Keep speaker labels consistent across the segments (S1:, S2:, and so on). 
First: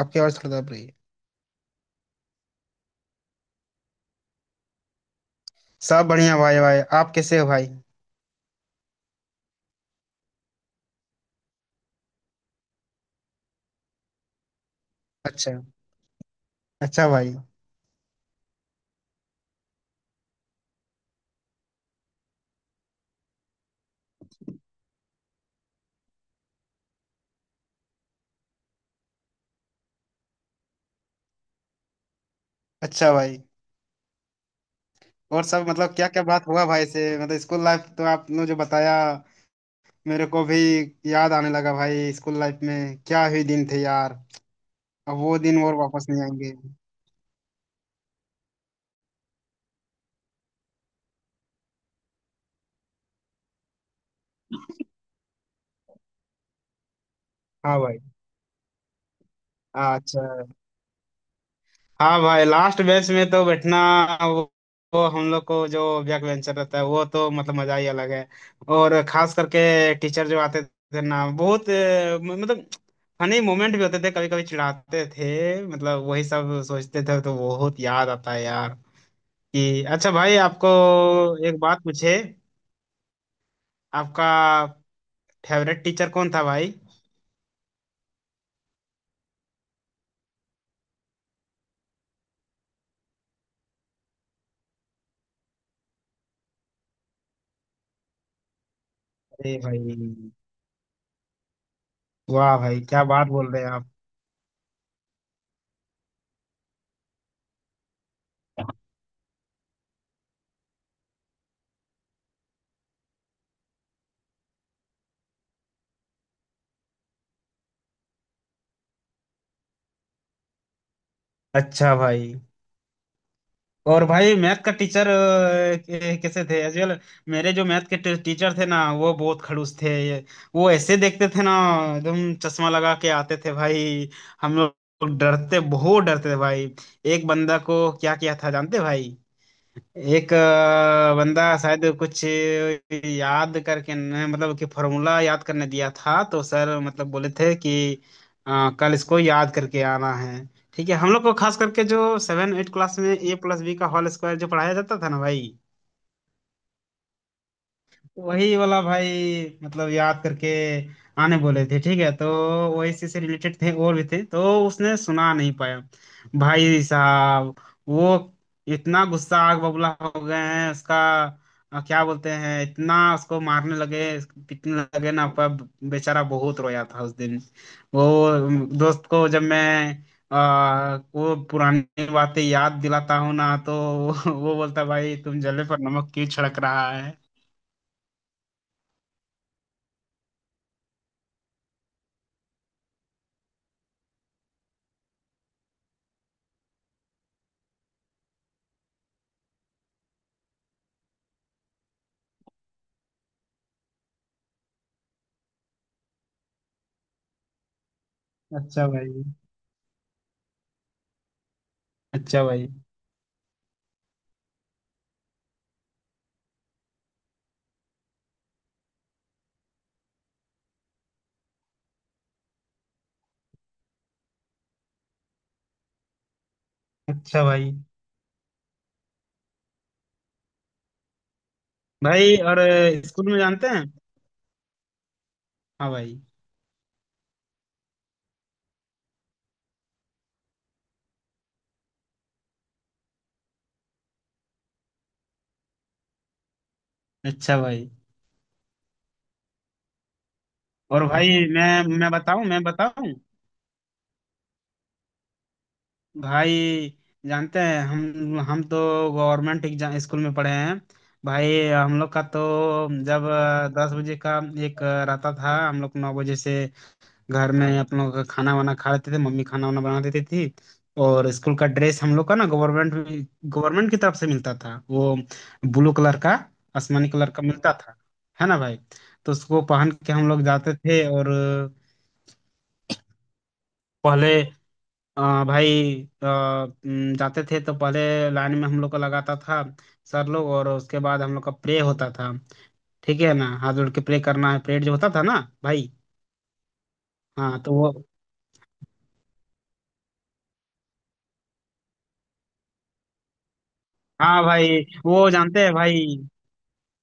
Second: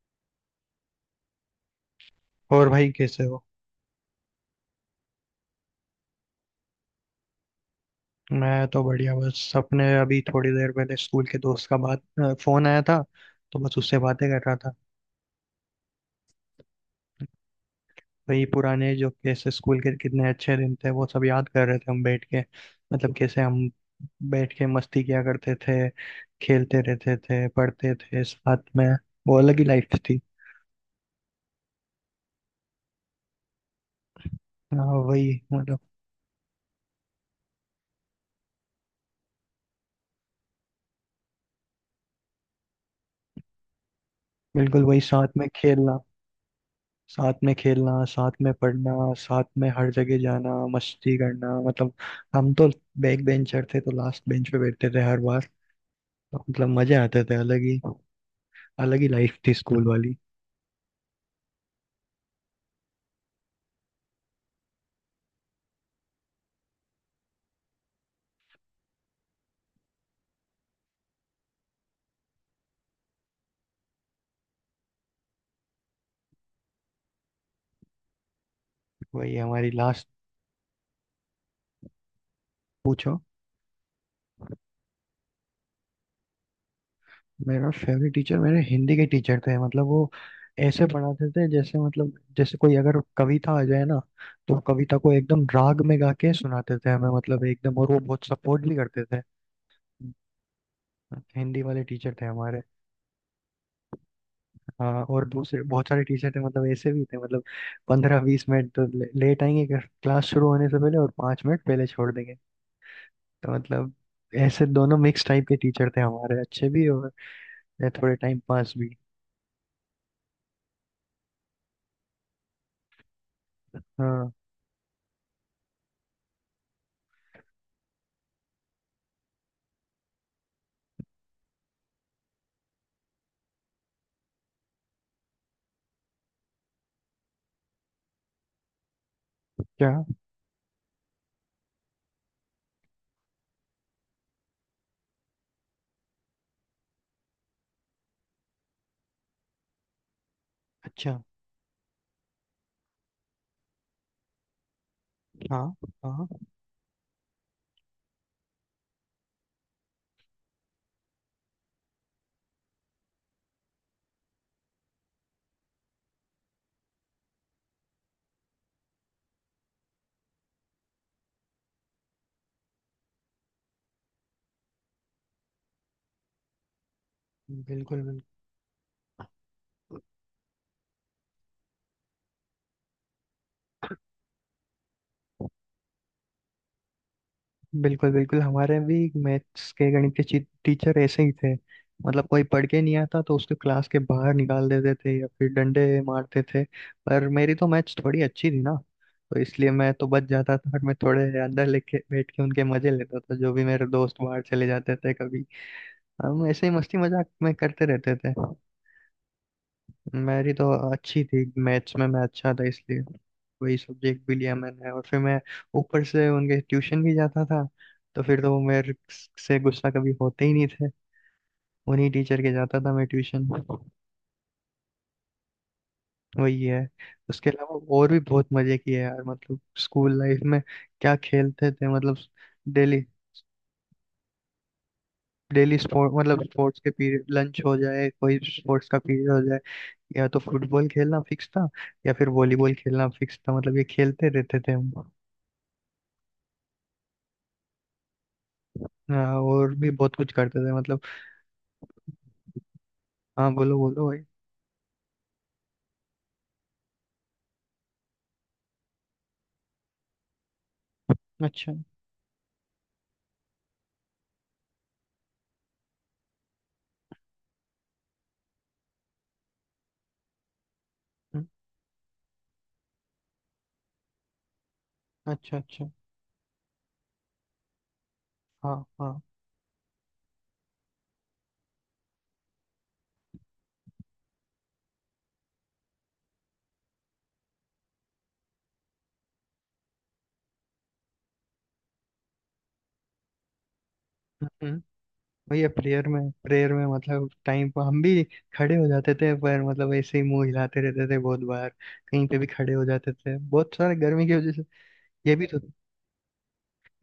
S1: आपकी आवाज थोड़ा दब रही है।
S2: और भाई कैसे हो?
S1: सब बढ़िया भाई भाई, आप कैसे हो भाई?
S2: मैं तो बढ़िया। बस अपने अभी थोड़ी देर पहले स्कूल के दोस्त का बात फोन आया था, तो बस उससे बातें कर रहा था।
S1: अच्छा। अच्छा भाई।
S2: वही पुराने, जो कैसे स्कूल के कितने अच्छे दिन थे वो सब याद कर रहे थे हम बैठ के। मतलब कैसे हम बैठ के मस्ती किया करते थे, खेलते रहते थे, पढ़ते थे साथ में। वो अलग ही लाइफ थी।
S1: अच्छा भाई।
S2: हाँ, वही
S1: और सब
S2: मतलब।
S1: मतलब क्या क्या बात हुआ भाई से? मतलब स्कूल लाइफ तो आपने जो बताया, मेरे को भी याद आने लगा भाई। स्कूल लाइफ में क्या ही दिन थे यार।
S2: बिल्कुल, वही
S1: अब
S2: साथ
S1: वो
S2: में
S1: दिन और
S2: खेलना,
S1: वापस नहीं आएंगे।
S2: साथ में पढ़ना, साथ में हर जगह जाना, मस्ती करना। मतलब हम तो बैक बेंचर थे, तो लास्ट बेंच पे बैठते थे हर बार। तो मतलब मजे आते थे अलग
S1: हाँ
S2: ही।
S1: भाई।
S2: अलग ही लाइफ थी स्कूल
S1: हाँ,
S2: वाली।
S1: अच्छा। हाँ भाई, लास्ट बेंच में तो बैठना, वो, वो हम लोग को जो बैक बेंचर रहता है वो तो मतलब मजा ही अलग है। और खास करके टीचर जो आते थे ना, बहुत मतलब फनी मोमेंट भी होते थे, कभी कभी चिढ़ाते थे, मतलब वही सब सोचते थे तो बहुत याद आता है यार।
S2: वही हमारी
S1: कि
S2: लास्ट।
S1: अच्छा भाई, आपको एक बात पूछे,
S2: पूछो।
S1: आपका फेवरेट टीचर कौन था भाई?
S2: मेरा फेवरेट टीचर, मेरे हिंदी के टीचर थे। मतलब वो ऐसे पढ़ाते थे, जैसे मतलब जैसे कोई अगर कविता आ जाए ना, तो कविता को एकदम राग में गा के सुनाते थे हमें, मतलब एकदम। और वो बहुत सपोर्ट भी करते थे।
S1: अरे भाई।
S2: हिंदी वाले टीचर थे
S1: वाह
S2: हमारे।
S1: भाई, क्या बात बोल रहे हैं आप।
S2: हाँ, और दूसरे बहुत सारे टीचर थे, मतलब ऐसे भी थे मतलब पंद्रह बीस मिनट तो लेट आएंगे क्लास शुरू होने से पहले, और पाँच मिनट पहले छोड़ देंगे। तो मतलब ऐसे दोनों मिक्स टाइप के टीचर थे हमारे, अच्छे भी और थोड़े टाइम पास भी।
S1: अच्छा भाई। और
S2: हाँ।
S1: भाई, मैथ का टीचर कैसे थे एजुअल? मेरे जो मैथ के टीचर थे ना, वो बहुत खड़ूस थे ये। वो ऐसे देखते थे ना, एकदम चश्मा लगा के आते थे भाई। हम लोग डरते, बहुत डरते थे भाई। एक बंदा को क्या किया था जानते भाई?
S2: क्या?
S1: एक बंदा शायद कुछ याद करके मतलब कि फॉर्मूला याद करने दिया था तो सर मतलब बोले थे कि अ, कल इसको याद करके आना है। ठीक है, हम
S2: अच्छा।
S1: लोग को खास करके जो 7 8 क्लास में A+B का होल स्क्वायर जो पढ़ाया जाता था ना भाई,
S2: हाँ। हाँ।
S1: वही वाला भाई, मतलब याद करके आने बोले थे। ठीक है, तो वही से रिलेटेड थे और भी थे तो उसने सुना नहीं पाया भाई साहब। वो इतना गुस्सा, आग बबूला हो गए हैं उसका, क्या बोलते हैं, इतना उसको मारने लगे, पीटने लगे ना, पर बेचारा बहुत रोया था उस दिन।
S2: बिल्कुल,
S1: वो
S2: बिल्कुल,
S1: दोस्त को जब मैं वो पुरानी बातें याद दिलाता हूँ ना तो वो बोलता, भाई तुम जले पर नमक क्यों छिड़क रहा है।
S2: बिल्कुल, बिल्कुल। हमारे भी मैथ्स के, गणित के टीचर ऐसे ही थे। मतलब कोई पढ़ के नहीं आता तो उसको क्लास के बाहर निकाल देते थे या फिर डंडे मारते थे। पर मेरी तो मैथ्स थोड़ी अच्छी थी ना, तो इसलिए मैं तो बच जाता था, और मैं थोड़े अंदर लेके बैठ के उनके मजे लेता था, जो भी मेरे दोस्त बाहर चले जाते थे कभी। हम ऐसे ही मस्ती मजाक में करते रहते थे।
S1: अच्छा भाई।
S2: मेरी तो अच्छी थी मैथ्स में, मैं
S1: अच्छा
S2: अच्छा था,
S1: भाई।
S2: इसलिए वही सब्जेक्ट भी लिया मैंने। और फिर मैं ऊपर से उनके ट्यूशन भी जाता था, तो फिर तो वो मेरे से गुस्सा कभी होते ही नहीं थे। उन्हीं टीचर के जाता था मैं ट्यूशन। वही है।
S1: अच्छा
S2: उसके
S1: भाई।
S2: अलावा और भी बहुत मजे किए यार, मतलब स्कूल लाइफ में। क्या खेलते थे मतलब,
S1: भाई, और
S2: डेली,
S1: स्कूल में जानते हैं?
S2: डेली
S1: हाँ
S2: स्पोर्ट।
S1: भाई।
S2: मतलब स्पोर्ट्स के पीरियड, लंच हो जाए, कोई स्पोर्ट्स का पीरियड हो जाए, या तो फुटबॉल खेलना फिक्स था, या फिर वॉलीबॉल खेलना फिक्स था। मतलब ये खेलते रहते थे हम।
S1: अच्छा भाई।
S2: हाँ, और भी बहुत कुछ करते थे मतलब।
S1: और भाई, मैं बताऊं, मैं बताऊं?
S2: हाँ, बोलो बोलो भाई।
S1: भाई जानते हैं, हम तो गवर्नमेंट एग्जाम स्कूल में पढ़े हैं भाई।
S2: अच्छा।
S1: हम लोग का तो जब 10 बजे का एक रहता था, हम लोग 9 बजे से घर में अपन लोग का खाना वाना खा लेते थे, मम्मी खाना वाना बना देती थी। और
S2: हम्म,
S1: स्कूल का ड्रेस हम लोग का ना, गवर्नमेंट गवर्नमेंट की तरफ से मिलता था, वो
S2: अच्छा, अच्छा।
S1: ब्लू कलर का, आसमानी कलर का मिलता था, है ना
S2: हाँ,
S1: भाई?
S2: हाँ।
S1: तो उसको पहन के हम लोग जाते थे, और पहले भाई जाते थे तो पहले लाइन में हम लोग को लगाता था सर लोग, और उसके बाद हम लोग का प्रे होता था। ठीक है ना, हाथ जोड़ के प्रे करना है,
S2: हम्म,
S1: प्रेयर जो होता था ना
S2: भैया,
S1: भाई।
S2: प्रेयर में मतलब
S1: हाँ
S2: टाइम
S1: तो
S2: पर
S1: वो।
S2: हम भी खड़े हो जाते थे, पर मतलब ऐसे ही मुंह हिलाते रहते थे बहुत बार। कहीं पे भी खड़े हो जाते थे बहुत सारे गर्मी की
S1: हाँ
S2: वजह से।
S1: भाई, वो
S2: ये भी तो
S1: जानते हैं भाई।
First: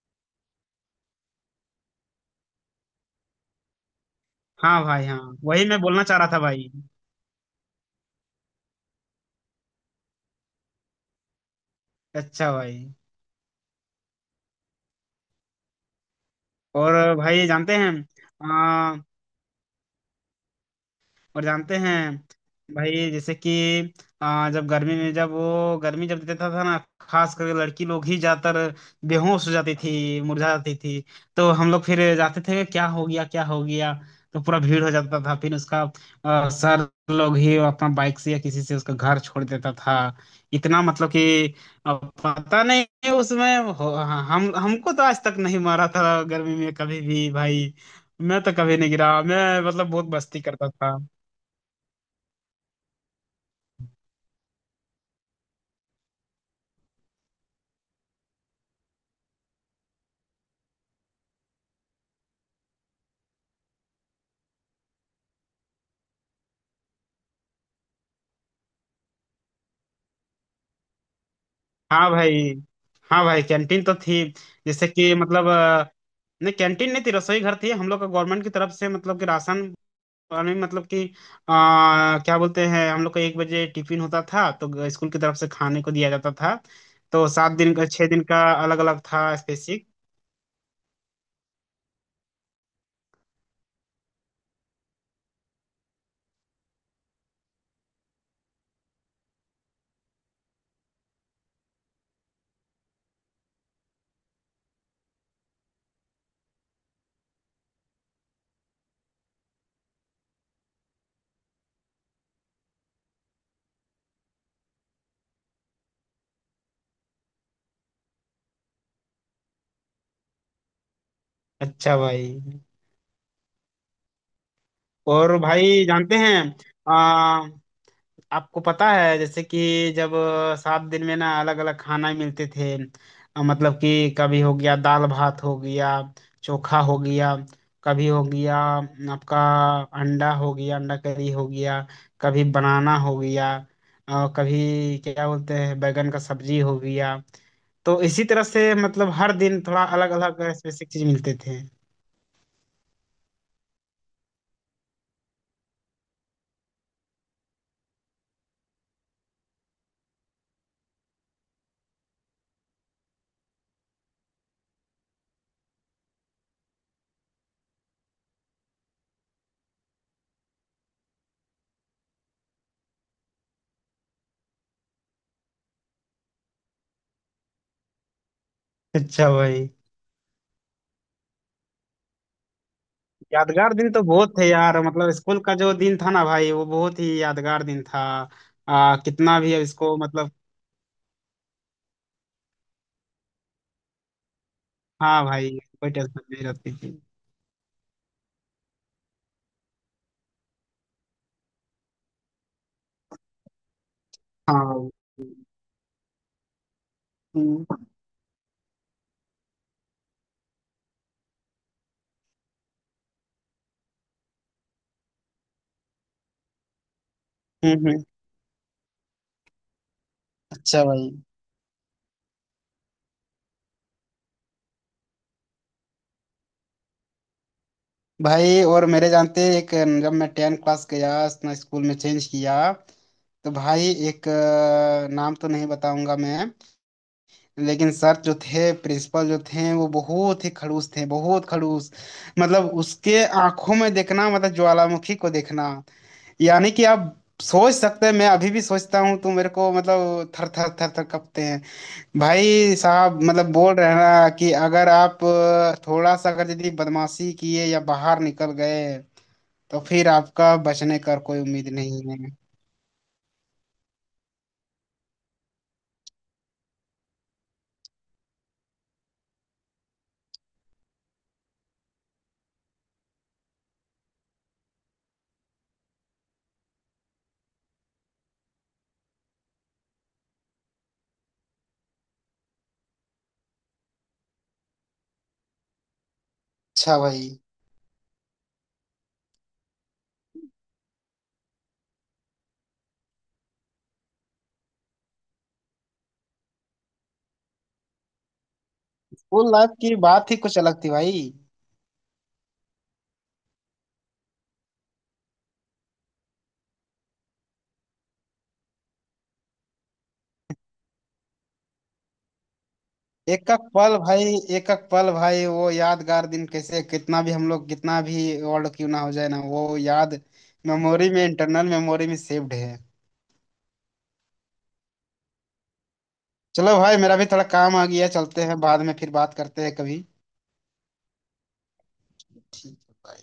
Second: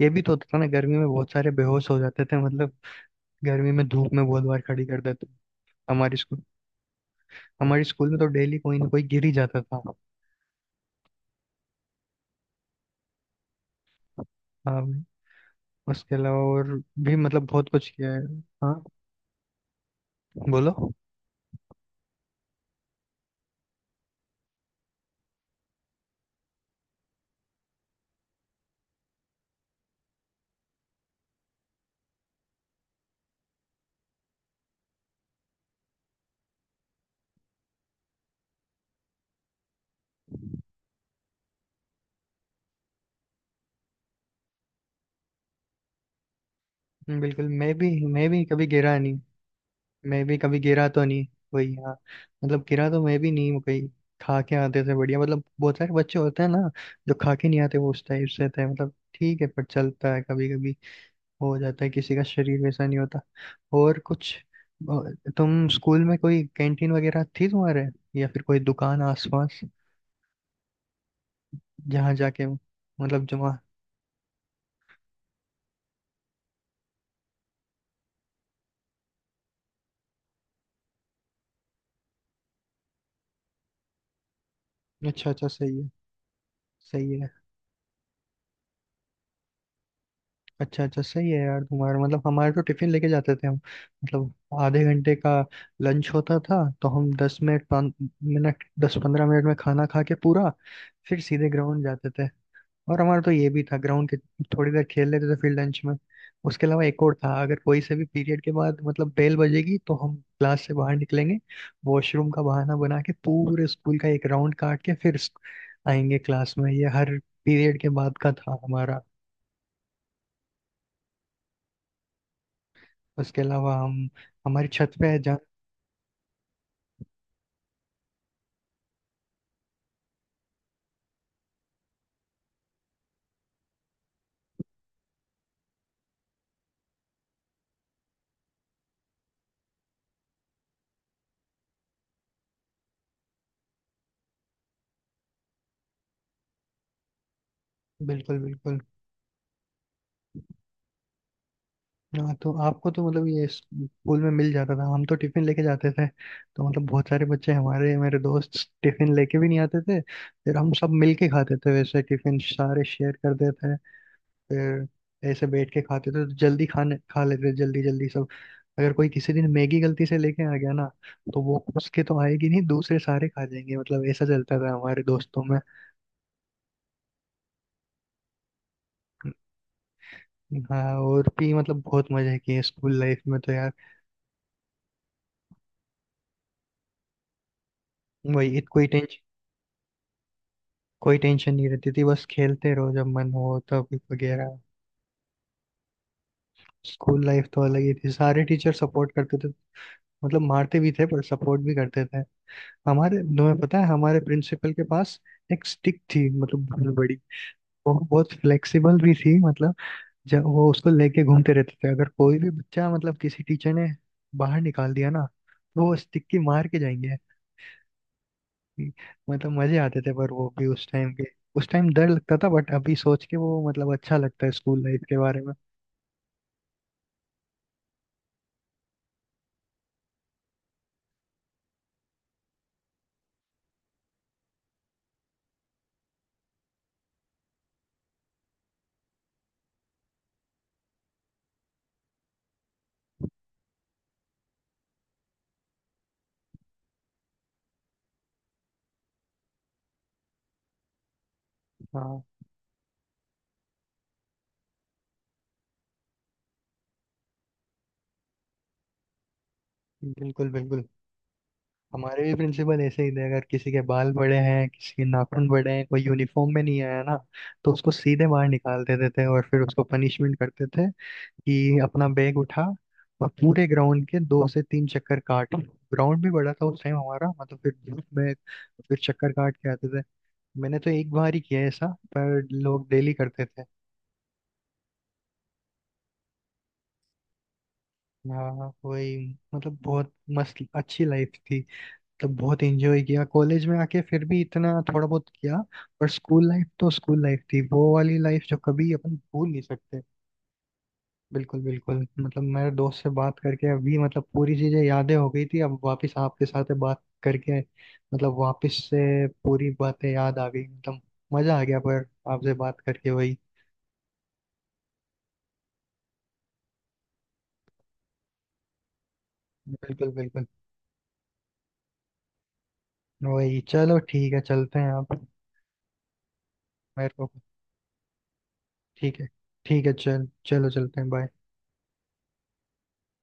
S2: ये भी तो होता था ना, गर्मी में बहुत सारे बेहोश हो जाते थे मतलब। गर्मी में धूप में बहुत बार
S1: हाँ
S2: खड़ी कर
S1: भाई। हाँ
S2: देते।
S1: वही मैं बोलना
S2: हमारे
S1: चाह रहा था
S2: स्कूल
S1: भाई।
S2: हमारे स्कूल में तो डेली कोई ना कोई गिर ही जाता था।
S1: अच्छा भाई।
S2: हाँ भाई, उसके अलावा और
S1: और
S2: भी
S1: भाई
S2: मतलब बहुत
S1: जानते
S2: कुछ
S1: हैं?
S2: किया है। हाँ, बोलो।
S1: और जानते हैं भाई, जैसे कि जब गर्मी में, जब वो गर्मी जब देता था ना, खास करके लड़की लोग ही ज्यादातर बेहोश हो जाती थी, मुरझा जाती थी। तो हम लोग फिर जाते थे, क्या हो गया क्या हो गया, तो पूरा भीड़ हो जाता था फिर उसका। सर लोग ही अपना बाइक से या किसी से उसका घर छोड़ देता था। इतना मतलब कि पता नहीं उसमें हाँ, हम हमको तो आज तक नहीं मारा था गर्मी में कभी भी
S2: बिल्कुल। मैं
S1: भाई।
S2: भी मैं
S1: मैं
S2: भी
S1: तो
S2: कभी
S1: कभी नहीं
S2: गिरा नहीं
S1: गिरा, मैं मतलब बहुत
S2: मैं भी
S1: मस्ती
S2: कभी
S1: करता
S2: गिरा
S1: था।
S2: तो नहीं। वही, हाँ। मतलब गिरा तो मैं भी नहीं हूँ कहीं। खा के आते थे बढ़िया, मतलब बहुत सारे बच्चे होते हैं ना जो खा के नहीं आते, वो उस टाइप से थे। मतलब ठीक है, पर चलता है कभी कभी, हो जाता है, किसी का शरीर वैसा नहीं होता। और कुछ तुम स्कूल में कोई कैंटीन वगैरह थी तुम्हारे, या फिर कोई दुकान आसपास
S1: हाँ
S2: जहाँ
S1: भाई।
S2: जाके
S1: हाँ
S2: मतलब
S1: भाई,
S2: जमा?
S1: कैंटीन तो थी। जैसे कि मतलब नहीं, कैंटीन नहीं थी, रसोई घर थी हम लोग का, गवर्नमेंट की तरफ से मतलब कि राशन पानी, मतलब कि क्या बोलते हैं, हम लोग का 1 बजे टिफिन होता था तो स्कूल की
S2: अच्छा,
S1: तरफ
S2: अच्छा,
S1: से
S2: सही
S1: खाने
S2: है,
S1: को दिया जाता था।
S2: सही
S1: तो
S2: है।
S1: सात दिन का, 6 दिन का अलग अलग था, स्पेसिफिक।
S2: अच्छा, अच्छा, सही है यार तुम्हारा। मतलब हमारे तो टिफिन लेके जाते थे हम। मतलब आधे घंटे का लंच होता था, तो हम दस मिनट, पाँच मिनट, दस पंद्रह मिनट में खाना खा के पूरा फिर सीधे ग्राउंड जाते थे। और हमारा तो ये भी था, ग्राउंड के थोड़ी देर खेल लेते थे फिर लंच में। उसके अलावा एक और था, अगर कोई से भी पीरियड के बाद, मतलब बेल बजेगी तो हम क्लास से बाहर निकलेंगे, वॉशरूम का बहाना बना के पूरे स्कूल का एक राउंड काट के फिर आएंगे क्लास में। ये हर पीरियड के बाद का था हमारा।
S1: अच्छा भाई।
S2: उसके अलावा हम, हमारी छत पे है
S1: और
S2: जा।
S1: भाई जानते हैं, आपको पता है जैसे कि जब 7 दिन में ना अलग अलग खाना मिलते थे। मतलब कि कभी हो गया दाल भात हो गया, चोखा हो गया, कभी हो गया आपका अंडा हो गया, अंडा करी हो गया, कभी बनाना हो गया, और कभी क्या बोलते हैं बैगन का सब्जी हो गया। तो इसी
S2: बिल्कुल,
S1: तरह से
S2: बिल्कुल।
S1: मतलब हर दिन थोड़ा अलग अलग स्पेसिफिक चीज मिलते थे।
S2: हाँ, तो आपको तो मतलब ये स्कूल में मिल जाता था, हम तो टिफिन लेके जाते थे। तो मतलब बहुत सारे बच्चे हमारे, मेरे दोस्त टिफिन लेके भी नहीं आते थे, फिर हम सब मिल के खाते थे। वैसे टिफिन सारे शेयर करते थे, फिर ऐसे बैठ के खाते थे तो जल्दी खाने खा लेते थे जल्दी जल्दी सब। अगर कोई किसी दिन मैगी गलती से लेके आ गया ना, तो वो उसके तो आएगी नहीं, दूसरे सारे खा जाएंगे। मतलब ऐसा चलता था हमारे दोस्तों में।
S1: अच्छा भाई।
S2: हाँ, और भी मतलब बहुत मजे किए स्कूल लाइफ में तो यार।
S1: यादगार दिन तो बहुत थे यार, मतलब स्कूल का जो दिन था ना भाई, वो बहुत ही यादगार दिन था।
S2: वही कोई टेंशन,
S1: कितना भी इसको, मतलब।
S2: कोई टेंशन नहीं रहती थी, बस खेलते रहो जब मन हो तब, वगैरह।
S1: हाँ भाई। कोई टेंशन नहीं रहती थी।
S2: स्कूल लाइफ तो अलग ही थी, सारे टीचर सपोर्ट करते थे। मतलब मारते भी थे, पर सपोर्ट भी करते थे। हमारे, तुम्हें पता है हमारे
S1: हाँ
S2: प्रिंसिपल के पास
S1: भाई।
S2: एक स्टिक थी, मतलब बहुत बड़ी।
S1: हम्म।
S2: वो बहुत फ्लेक्सिबल भी थी मतलब। जब वो उसको लेके घूमते रहते थे, अगर कोई भी बच्चा, मतलब किसी टीचर ने बाहर निकाल दिया ना, तो वो स्टिक की मार के जाएंगे।
S1: हम्म, हम्म।
S2: थी। मतलब मजे आते थे पर, वो भी
S1: अच्छा
S2: उस
S1: भाई।
S2: टाइम के। उस टाइम डर लगता था, बट अभी सोच के वो मतलब अच्छा लगता है स्कूल लाइफ के बारे में।
S1: भाई और मेरे जानते, एक जब मैं 10 क्लास गया, अपना स्कूल में चेंज किया, तो भाई एक नाम तो नहीं बताऊंगा मैं, लेकिन सर जो थे, प्रिंसिपल जो थे, वो बहुत ही खड़ूस थे, बहुत खड़ूस। मतलब उसके आंखों में देखना मतलब ज्वालामुखी को देखना, यानी कि आप सोच सकते हैं। मैं अभी भी सोचता हूँ तो मेरे को मतलब थर थर थर थर कपते हैं
S2: हाँ,
S1: भाई साहब। मतलब बोल रहे हैं ना कि अगर आप थोड़ा सा अगर यदि बदमाशी किए या बाहर निकल गए तो फिर
S2: बिल्कुल,
S1: आपका
S2: बिल्कुल।
S1: बचने का कोई उम्मीद नहीं है।
S2: हमारे भी प्रिंसिपल ऐसे ही थे। अगर किसी के बाल बड़े हैं, किसी के नाखून बड़े हैं, कोई यूनिफॉर्म में नहीं आया ना, तो उसको सीधे बाहर निकाल देते थे, और फिर उसको पनिशमेंट करते थे कि अपना बैग उठा और पूरे ग्राउंड के दो से तीन चक्कर काट। ग्राउंड भी बड़ा था उस टाइम हमारा, मतलब फिर धूप में फिर चक्कर काट के आते थे। मैंने तो एक बार ही किया है ऐसा, पर लोग डेली करते थे।
S1: अच्छा भाई।
S2: हाँ, वही। मतलब बहुत मस्त अच्छी लाइफ थी, तो बहुत एंजॉय किया। कॉलेज में आके फिर भी इतना थोड़ा बहुत किया, पर स्कूल लाइफ तो स्कूल लाइफ थी। वो वाली लाइफ जो कभी अपन भूल
S1: स्कूल
S2: नहीं
S1: लाइफ की
S2: सकते।
S1: बात ही कुछ अलग थी भाई।
S2: बिल्कुल, बिल्कुल। मतलब मेरे दोस्त से बात करके अभी मतलब पूरी चीजें, यादें हो गई थी, अब वापस आपके साथ बात करके मतलब वापस से पूरी बातें याद आ गई। मतलब मजा आ गया पर आपसे बात करके, वही।
S1: एक एक पल भाई, एक एक पल भाई, वो यादगार दिन कैसे, कितना भी हम लोग कितना भी वर्ल्ड क्यों ना हो जाए ना, वो
S2: बिल्कुल,
S1: याद
S2: बिल्कुल।
S1: मेमोरी में, इंटरनल मेमोरी में सेव्ड है।
S2: वही, चलो ठीक है, चलते हैं आप।
S1: चलो भाई,
S2: मेरे
S1: मेरा भी
S2: को
S1: थोड़ा काम आ गया, चलते हैं, बाद में फिर
S2: ठीक है,
S1: बात करते हैं
S2: ठीक है,
S1: कभी।
S2: चल चलो चलते हैं, बाय।
S1: ठीक है bye।